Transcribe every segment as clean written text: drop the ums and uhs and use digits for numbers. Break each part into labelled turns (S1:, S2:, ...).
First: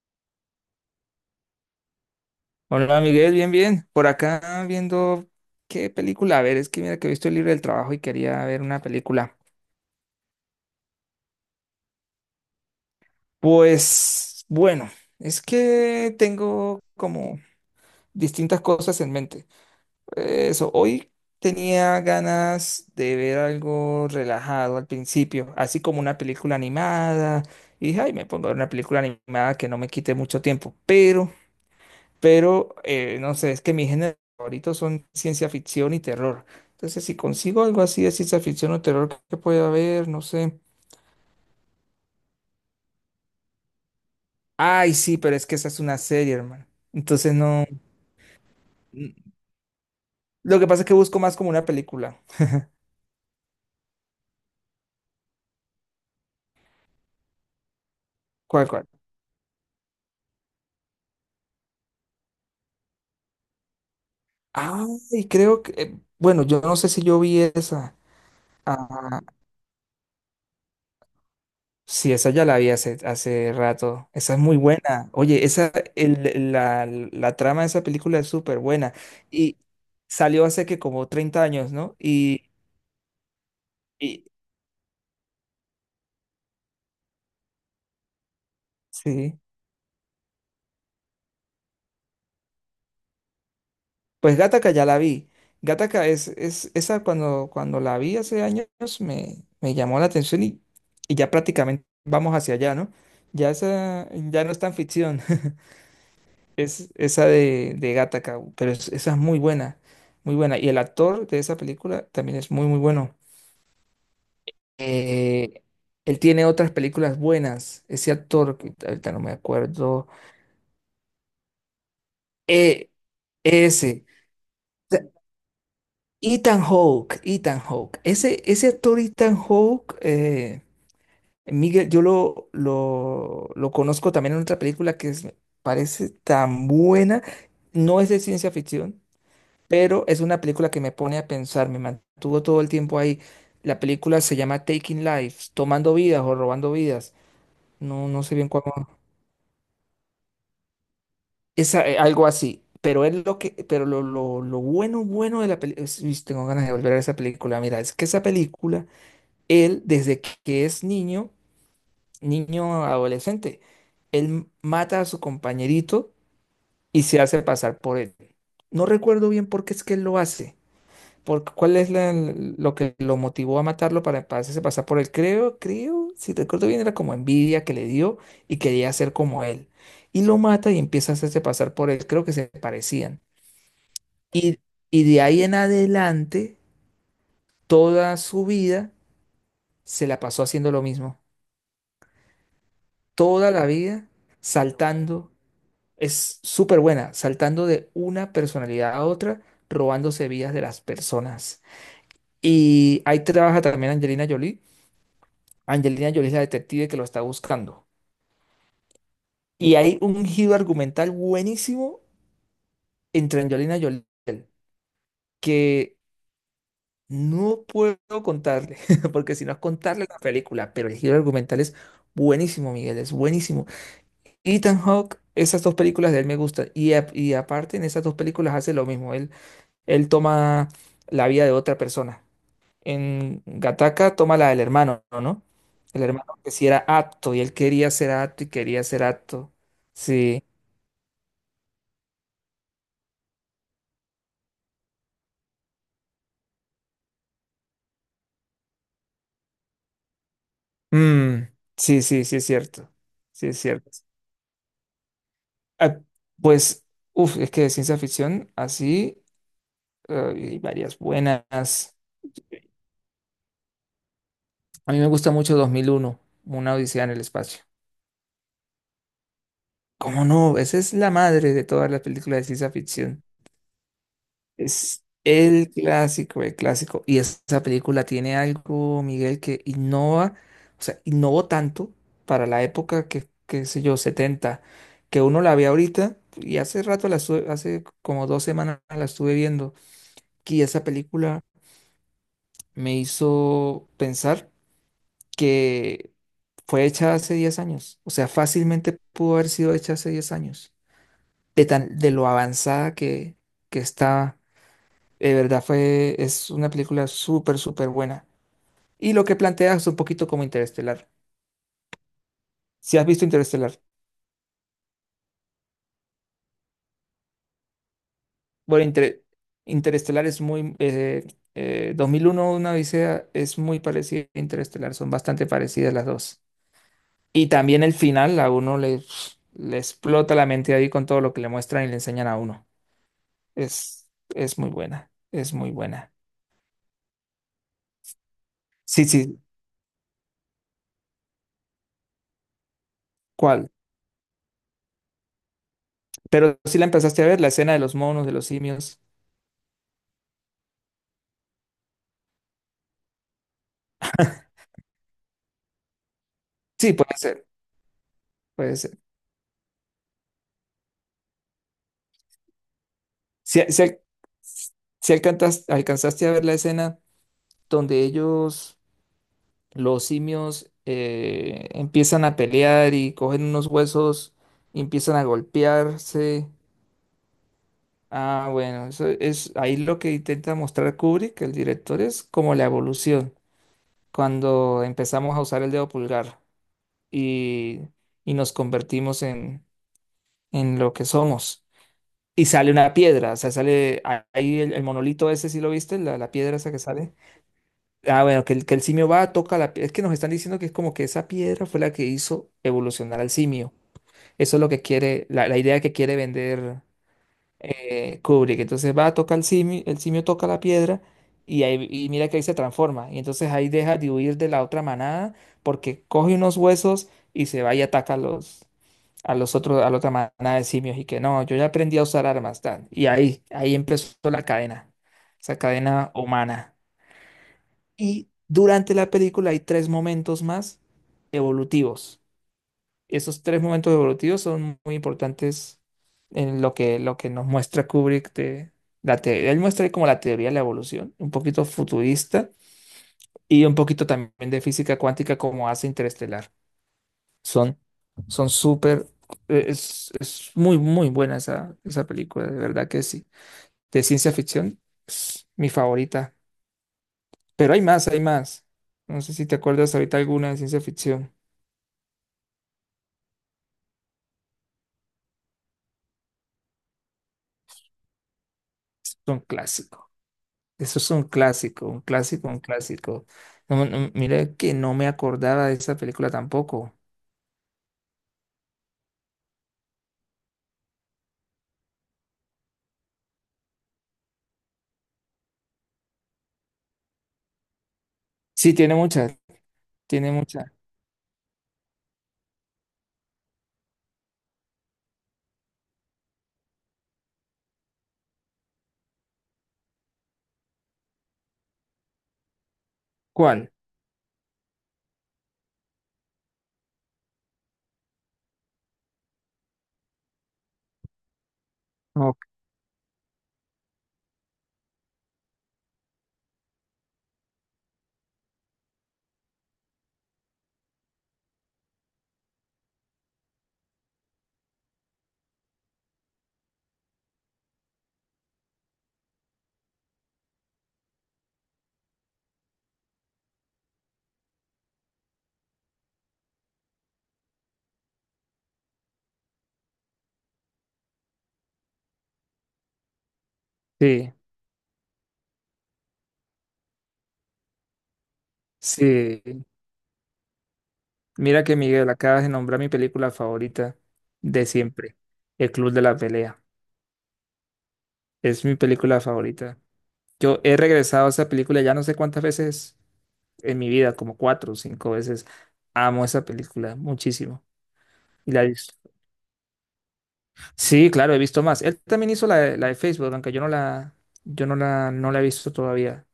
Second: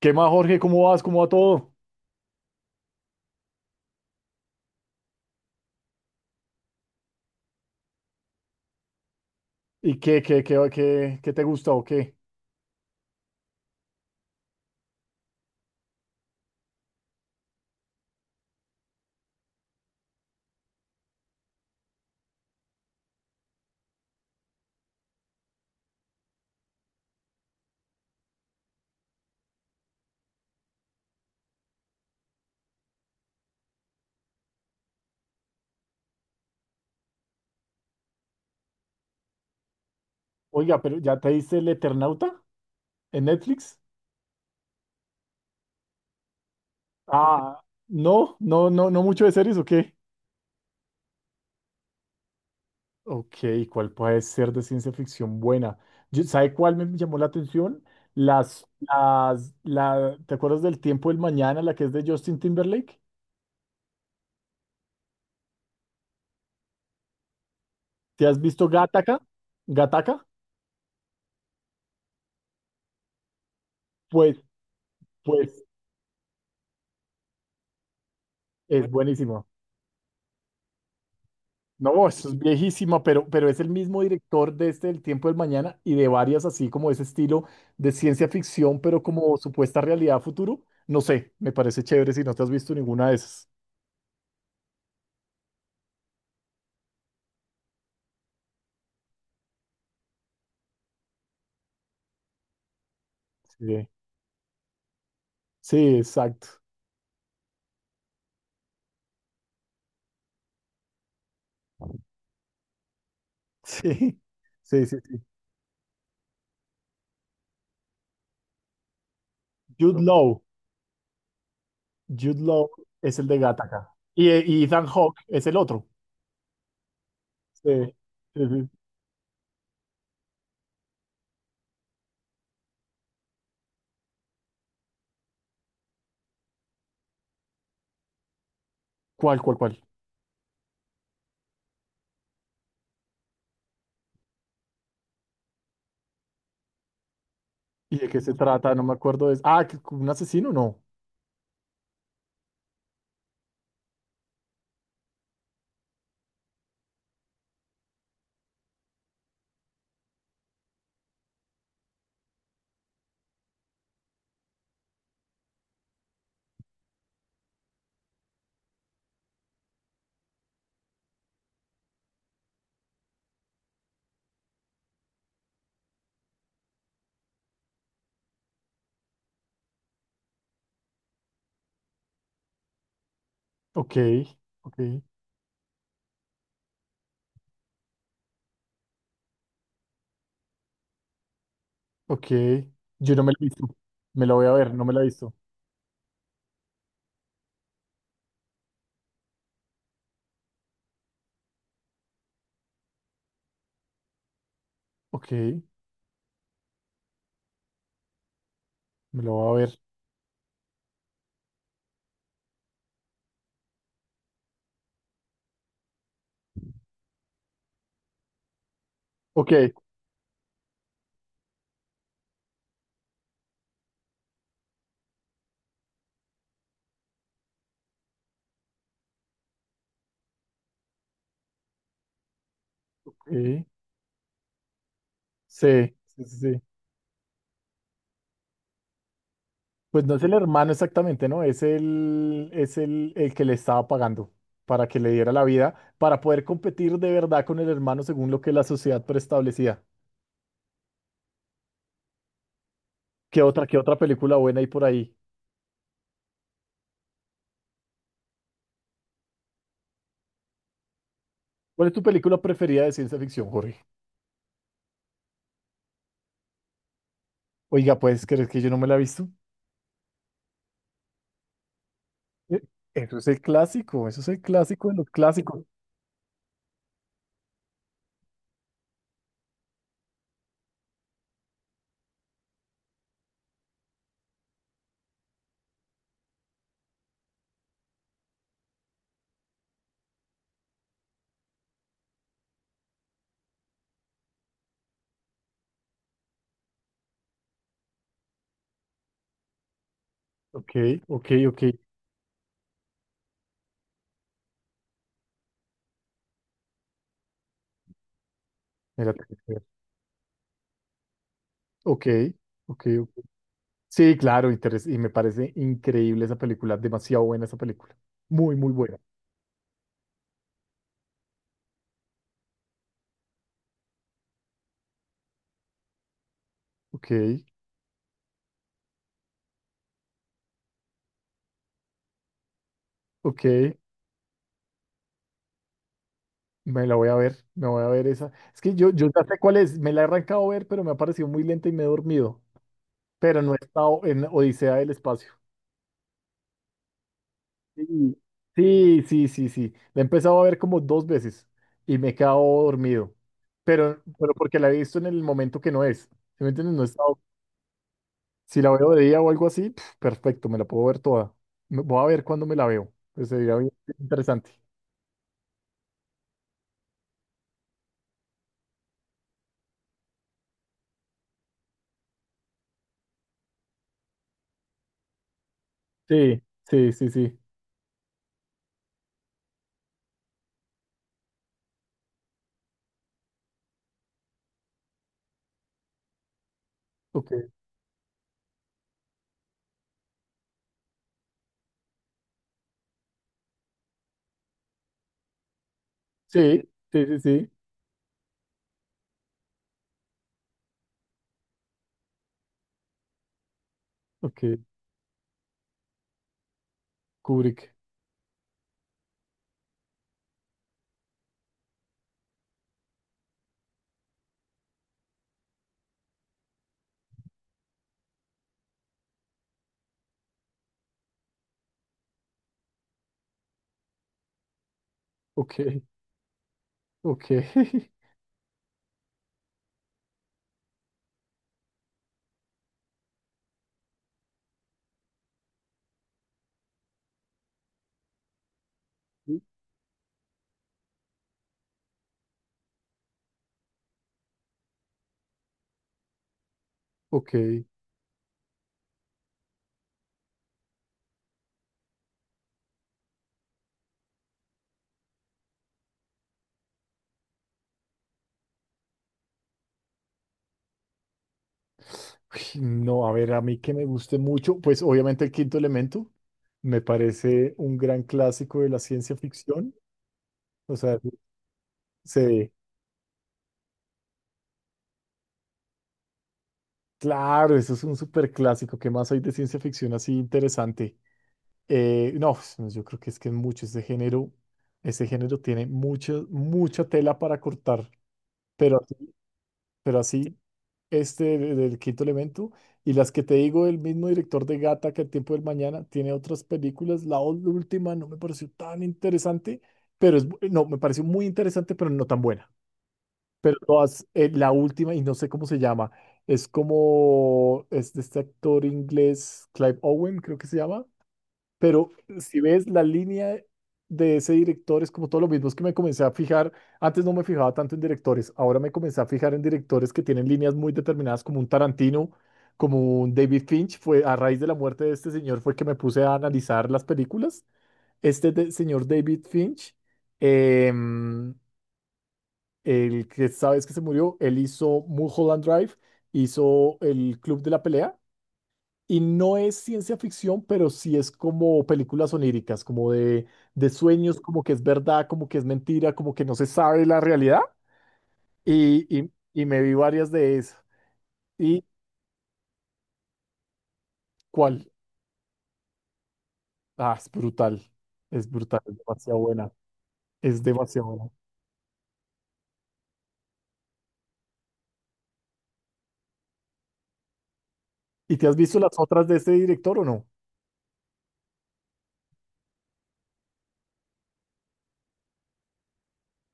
S1: ¿Qué más, Jorge? ¿Cómo vas? ¿Cómo va todo?
S2: Hola Miguel, bien, bien. Por acá viendo qué película. A ver, es que mira que he visto el libro del trabajo y quería ver una película.
S1: ¿Y qué te gusta o qué?
S2: Pues bueno, es que tengo como distintas cosas en mente. Eso, hoy tenía ganas de ver algo relajado al principio, así como una película animada. Y dije, ay, me pongo a ver una película animada que no me quite mucho tiempo. Pero no sé, es que mis géneros favoritos son ciencia ficción y terror. Entonces, si consigo algo así de ciencia ficción o terror que pueda haber, no sé.
S1: Oiga, pero ¿ya te diste El Eternauta en Netflix?
S2: Ay, sí, pero es que esa es una serie, hermano. Entonces,
S1: Ah,
S2: no.
S1: no, no, no, no mucho de
S2: n-
S1: series o qué.
S2: Lo que pasa es que busco más como una película.
S1: Ok, ¿cuál puede ser de ciencia ficción buena? ¿Sabe cuál me llamó la atención?
S2: ¿Cuál, cuál?
S1: ¿Te acuerdas del Tiempo del Mañana, la que es de Justin Timberlake?
S2: Ay, creo que. Bueno, yo no sé si yo vi esa.
S1: ¿Te has visto Gattaca?
S2: Ah,
S1: ¿Gattaca?
S2: sí, esa ya la vi hace, hace rato. Esa
S1: Pues,
S2: es muy buena. Oye,
S1: pues,
S2: esa, la, la trama de esa película es súper
S1: es
S2: buena.
S1: buenísima.
S2: Y salió hace que como 30 años, ¿no?
S1: No, eso es viejísima, pero es el mismo
S2: Y
S1: director de este El Tiempo del Mañana y de varias así como ese estilo de ciencia ficción, pero como
S2: sí,
S1: supuesta realidad futuro. No sé, me parece chévere si no te has visto ninguna de esas.
S2: pues Gattaca ya la vi. Gattaca es esa cuando, cuando la vi hace años me, me llamó la atención y ya prácticamente vamos hacia allá, ¿no? Ya
S1: Sí,
S2: esa, ya no es tan ficción.
S1: sí, exacto.
S2: Es esa de Gattaca, pero esa es muy buena, muy buena. Y el actor de esa película también es muy, muy bueno.
S1: Sí, sí, sí, sí.
S2: Eh, él tiene otras películas buenas. Ese actor, que ahorita no me
S1: Jude
S2: acuerdo.
S1: Law, Jude Law
S2: eh,
S1: es el de Gattaca.
S2: Ese.
S1: Y Ethan
S2: O sea,
S1: Hawke es el otro.
S2: Ethan Hawke, Ethan
S1: Sí,
S2: Hawke. Ese,
S1: sí,
S2: ese
S1: sí.
S2: actor Ethan Hawke, Miguel, yo lo conozco también en otra película me parece tan buena. No es de ciencia ficción,
S1: Cuál?
S2: pero es una película que me pone a pensar, me mantuvo todo el tiempo ahí. La película se llama Taking Lives, tomando vidas o robando vidas.
S1: ¿Y
S2: No,
S1: de qué
S2: no
S1: se
S2: sé bien cuál.
S1: trata? No me acuerdo. Ah, un asesino, no.
S2: Algo así. Pero es lo que, pero lo bueno, bueno de la película. Tengo ganas de volver a esa película. Mira, es que esa película, él, desde que es niño, niño adolescente, él mata a su compañerito y se hace pasar por él. No recuerdo bien por qué es que él lo hace. ¿Por cuál es lo que lo motivó a matarlo para hacerse pasar por él? Creo, creo, si recuerdo bien, era como envidia que le dio y quería ser como él. Y lo mata y empieza a hacerse pasar por él. Creo que se parecían.
S1: Ok,
S2: Y,
S1: ok.
S2: y de ahí en adelante, toda su vida se la pasó haciendo lo mismo.
S1: Ok. Yo no me la he
S2: Toda
S1: visto.
S2: la vida
S1: Me la voy a ver, no me la he
S2: saltando.
S1: visto.
S2: Es súper buena, saltando de una personalidad a otra, robándose vidas de las personas. Y ahí trabaja también Angelina Jolie.
S1: Ok, me
S2: Angelina Jolie es la detective que lo está buscando.
S1: lo voy a
S2: Y
S1: ver.
S2: hay un giro argumental buenísimo entre Angelina Jolie y él, que no puedo contarle, porque si
S1: Ok,
S2: no es contarle la película, pero el giro argumental es buenísimo, Miguel, es buenísimo. Ethan Hawke, esas dos películas de él me gustan. Y, y aparte, en esas dos películas hace lo mismo. Él toma la vida de otra persona. En
S1: ok.
S2: Gattaca toma la del hermano, ¿no?
S1: Sí,
S2: El
S1: sí,
S2: hermano
S1: sí,
S2: que
S1: sí.
S2: sí era apto y él quería ser apto y quería ser apto.
S1: Pues no es el
S2: Sí.
S1: hermano exactamente, ¿no? Es el que le estaba pagando para que le diera la vida, para poder competir de verdad con el hermano según lo que la sociedad preestablecía.
S2: Mm, sí, sí, sí es cierto. Sí es
S1: Qué
S2: cierto.
S1: otra película buena hay por ahí?
S2: Ah, pues, uff, es que de ciencia ficción así hay varias
S1: ¿Cuál es
S2: buenas.
S1: tu película preferida de ciencia ficción, Jorge?
S2: A mí me gusta mucho 2001, Una Odisea en el Espacio.
S1: Oiga, ¿puedes creer que yo no me la he visto?
S2: ¿Cómo no? Esa es la madre de todas las películas de
S1: Eh,
S2: ciencia
S1: Eso
S2: ficción.
S1: es el clásico, eso es el clásico de
S2: Es
S1: los clásicos.
S2: el clásico, el clásico. Y esa película tiene algo, Miguel, que innova, o sea, innovó tanto para la época, que qué sé yo, setenta, que uno la ve ahorita, y hace rato la estuve, hace como 2 semanas la estuve viendo. Y esa película me hizo pensar que fue hecha hace 10 años. O sea, fácilmente pudo haber sido hecha hace 10 años.
S1: Ok, ok, ok.
S2: De tan, de lo avanzada que está. De verdad fue, es una película súper, súper buena. Y
S1: Mira,
S2: lo que plantea es un poquito como Interestelar.
S1: ok, ok,
S2: Si has
S1: ok.
S2: visto Interestelar,
S1: Sí, claro, y me parece increíble esa película, demasiado buena esa película. Muy, muy
S2: bueno,
S1: buena.
S2: Interestelar es muy, 2001, una odisea, es muy parecida a Interestelar, son bastante parecidas las dos.
S1: Ok,
S2: Y también el final, a uno le, le explota la mente ahí con todo lo que le muestran y le enseñan a uno.
S1: ok,
S2: Es muy buena, es muy buena.
S1: me la voy a ver, me voy a ver esa. Es que
S2: Sí,
S1: yo ya sé
S2: sí,
S1: cuál es, me la he arrancado a ver, pero me ha parecido muy lenta y me he dormido. Pero no he
S2: ¿cuál?
S1: estado en Odisea del Espacio.
S2: Pero si la empezaste a ver, la escena de los
S1: Sí,
S2: monos, de los simios.
S1: sí, sí, sí, sí. La he empezado a ver como dos veces y me he quedado dormido. Pero porque la he visto en el momento que no es. ¿Sí me entiendes? No he
S2: Sí, puede
S1: estado.
S2: ser,
S1: Si la
S2: puede
S1: veo
S2: ser.
S1: de día o algo así, pf, perfecto, me la puedo ver toda. Voy a ver cuándo me la veo. Pues sería
S2: Si,
S1: bien
S2: si al-
S1: interesante.
S2: si alcanzaste a ver la escena donde ellos, los simios, empiezan a pelear y cogen unos huesos y empiezan a
S1: Sí,
S2: golpearse.
S1: sí, sí, sí.
S2: Ah, bueno, eso es ahí lo que intenta mostrar Kubrick, el director, es como la evolución, cuando empezamos a usar el dedo pulgar
S1: Ok.
S2: y, y nos convertimos en lo que somos. Y sale una piedra, o sea, sale ahí el monolito ese, ¿si lo viste? La piedra
S1: Sí,
S2: esa que
S1: sí,
S2: sale.
S1: sí, sí.
S2: Ah, bueno, que el simio va, toca la piedra. Es que nos están diciendo que es como que esa piedra fue la que hizo evolucionar al simio.
S1: Ok.
S2: Eso es lo que quiere, la idea que quiere vender
S1: Kubrick.
S2: Kubrick. Entonces va, toca el simio toca la piedra y, ahí, y mira que ahí se transforma. Y entonces ahí deja de huir de la otra manada porque coge unos huesos y se va y ataca a los otros, a la otra manada de simios. Y que no, yo ya aprendí a usar armas, tal. Y ahí, ahí empezó la cadena, esa
S1: Ok,
S2: cadena humana.
S1: ok.
S2: Y durante la película hay tres momentos más evolutivos. Esos tres momentos evolutivos son muy importantes en lo que nos muestra Kubrick de la teoría. Él muestra como la teoría de la evolución, un poquito futurista y un poquito también de física cuántica como hace Interestelar.
S1: Ok. Uy,
S2: Son, son súper, es muy, muy buena esa, esa película, de verdad que sí. De ciencia ficción, es mi favorita. Pero hay más, hay más. No sé si te acuerdas ahorita alguna de ciencia ficción.
S1: no, a ver, a mí que me guste mucho, pues obviamente El Quinto Elemento me parece un gran clásico de la ciencia
S2: Es un
S1: ficción.
S2: clásico.
S1: O sea,
S2: Eso es un clásico, un clásico,
S1: se
S2: un clásico. No, no, mira que no me acordaba de esa película tampoco.
S1: claro, eso es un súper clásico. ¿Qué más hay de ciencia ficción así interesante? No, yo creo que es mucho ese género tiene mucha, mucha tela para cortar,
S2: Sí,
S1: pero,
S2: tiene muchas,
S1: pero
S2: tiene
S1: así,
S2: muchas.
S1: del quinto elemento y las que te digo, el mismo director de Gata que El tiempo del mañana tiene otras películas, la última no me pareció tan interesante, pero es, no, me pareció muy interesante, pero no tan buena, pero
S2: ¿Cuál?
S1: todas, la última y no sé cómo se llama, es como, es de este actor inglés, Clive Owen creo que se llama, pero si
S2: Ok.
S1: ves la línea de ese director, es como todo lo mismo. Es que me comencé a fijar, antes no me fijaba tanto en directores, ahora me comencé a fijar en directores que tienen líneas muy determinadas, como un Tarantino, como un David Finch. Fue a raíz de la muerte de este señor, fue que me puse a analizar las películas. Este señor David Finch, em, el que sabes que se murió, él hizo Mulholland Drive, hizo El Club de la Pelea. Y no es ciencia ficción, pero sí es como películas oníricas, como de sueños,
S2: Sí,
S1: como que es verdad, como que es mentira, como que no se sabe la realidad. Y, y me
S2: sí.
S1: vi varias de esas. ¿Y
S2: Mira que Miguel, acabas de nombrar mi película favorita
S1: cuál?
S2: de siempre, El Club de la Pelea.
S1: Ah, es brutal. Es brutal,
S2: Es
S1: es
S2: mi
S1: demasiado
S2: película
S1: buena.
S2: favorita.
S1: Es
S2: Yo he
S1: demasiado buena.
S2: regresado a esa película ya no sé cuántas veces en mi vida, como 4 o 5 veces. Amo esa película muchísimo.
S1: ¿Y te has
S2: Y
S1: visto
S2: la he
S1: las
S2: visto.
S1: otras de este director o no?
S2: Sí, claro, he visto más. Él también hizo la de Facebook, aunque yo no la, yo no la, no la he visto todavía.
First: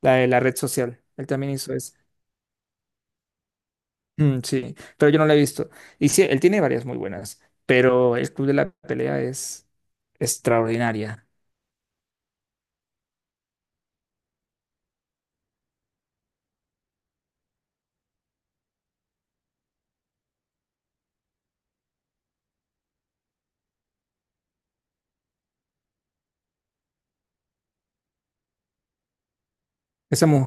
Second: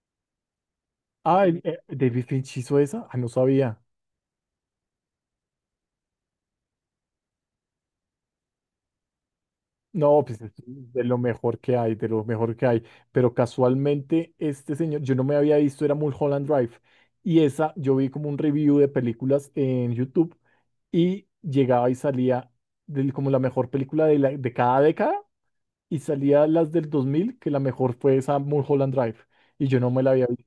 S2: La de la red social. Él
S1: Ah,
S2: también hizo esa.
S1: David Finch hizo esa. Ah, no sabía.
S2: Mm, sí, pero yo no la he visto. Y sí, él tiene varias muy buenas, pero el Club de la Pelea es
S1: No, pues es de lo
S2: extraordinaria.
S1: mejor que hay, de lo mejor que hay. Pero casualmente este señor, yo no me había visto, era Mulholland Drive. Y esa, yo vi como un review de películas en YouTube y llegaba y salía como la mejor película de cada década y salía las del 2000 que la mejor fue esa Mulholland Drive. Y yo no me la había
S2: Esa,
S1: visto.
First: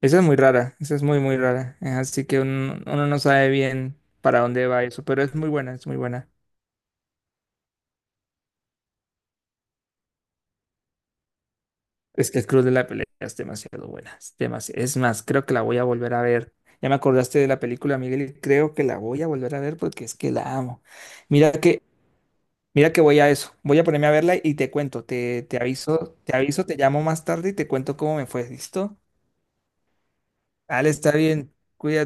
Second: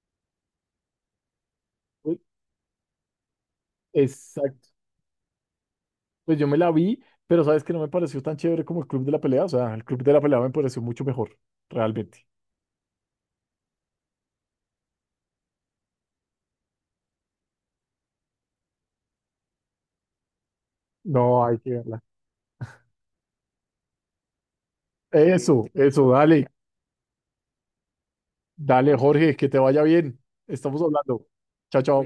S2: esa es muy rara, esa es muy, muy rara. Así que uno, uno no sabe bien para dónde
S1: Exacto.
S2: va eso, pero es muy buena, es muy buena.
S1: Pues yo me la vi, pero sabes que no me pareció tan chévere como el Club de la Pelea. O sea, el Club de la Pelea me pareció mucho mejor, realmente.
S2: Es que el Club de la Pelea es demasiado buena. Es, es más, creo que la voy a volver a ver. Ya me acordaste de la película, Miguel, y creo que la voy a volver a ver porque es que la amo.
S1: No,
S2: Mira
S1: hay que
S2: que,
S1: verla.
S2: mira que voy a eso. Voy a ponerme a verla y te cuento. Te
S1: Eso,
S2: aviso, te
S1: dale,
S2: aviso, te llamo más tarde y te cuento cómo me fue.
S1: dale,
S2: ¿Listo?
S1: Jorge, que te vaya bien. Estamos
S2: Dale, está
S1: hablando.
S2: bien.
S1: Chao, chao.
S2: Cuídate.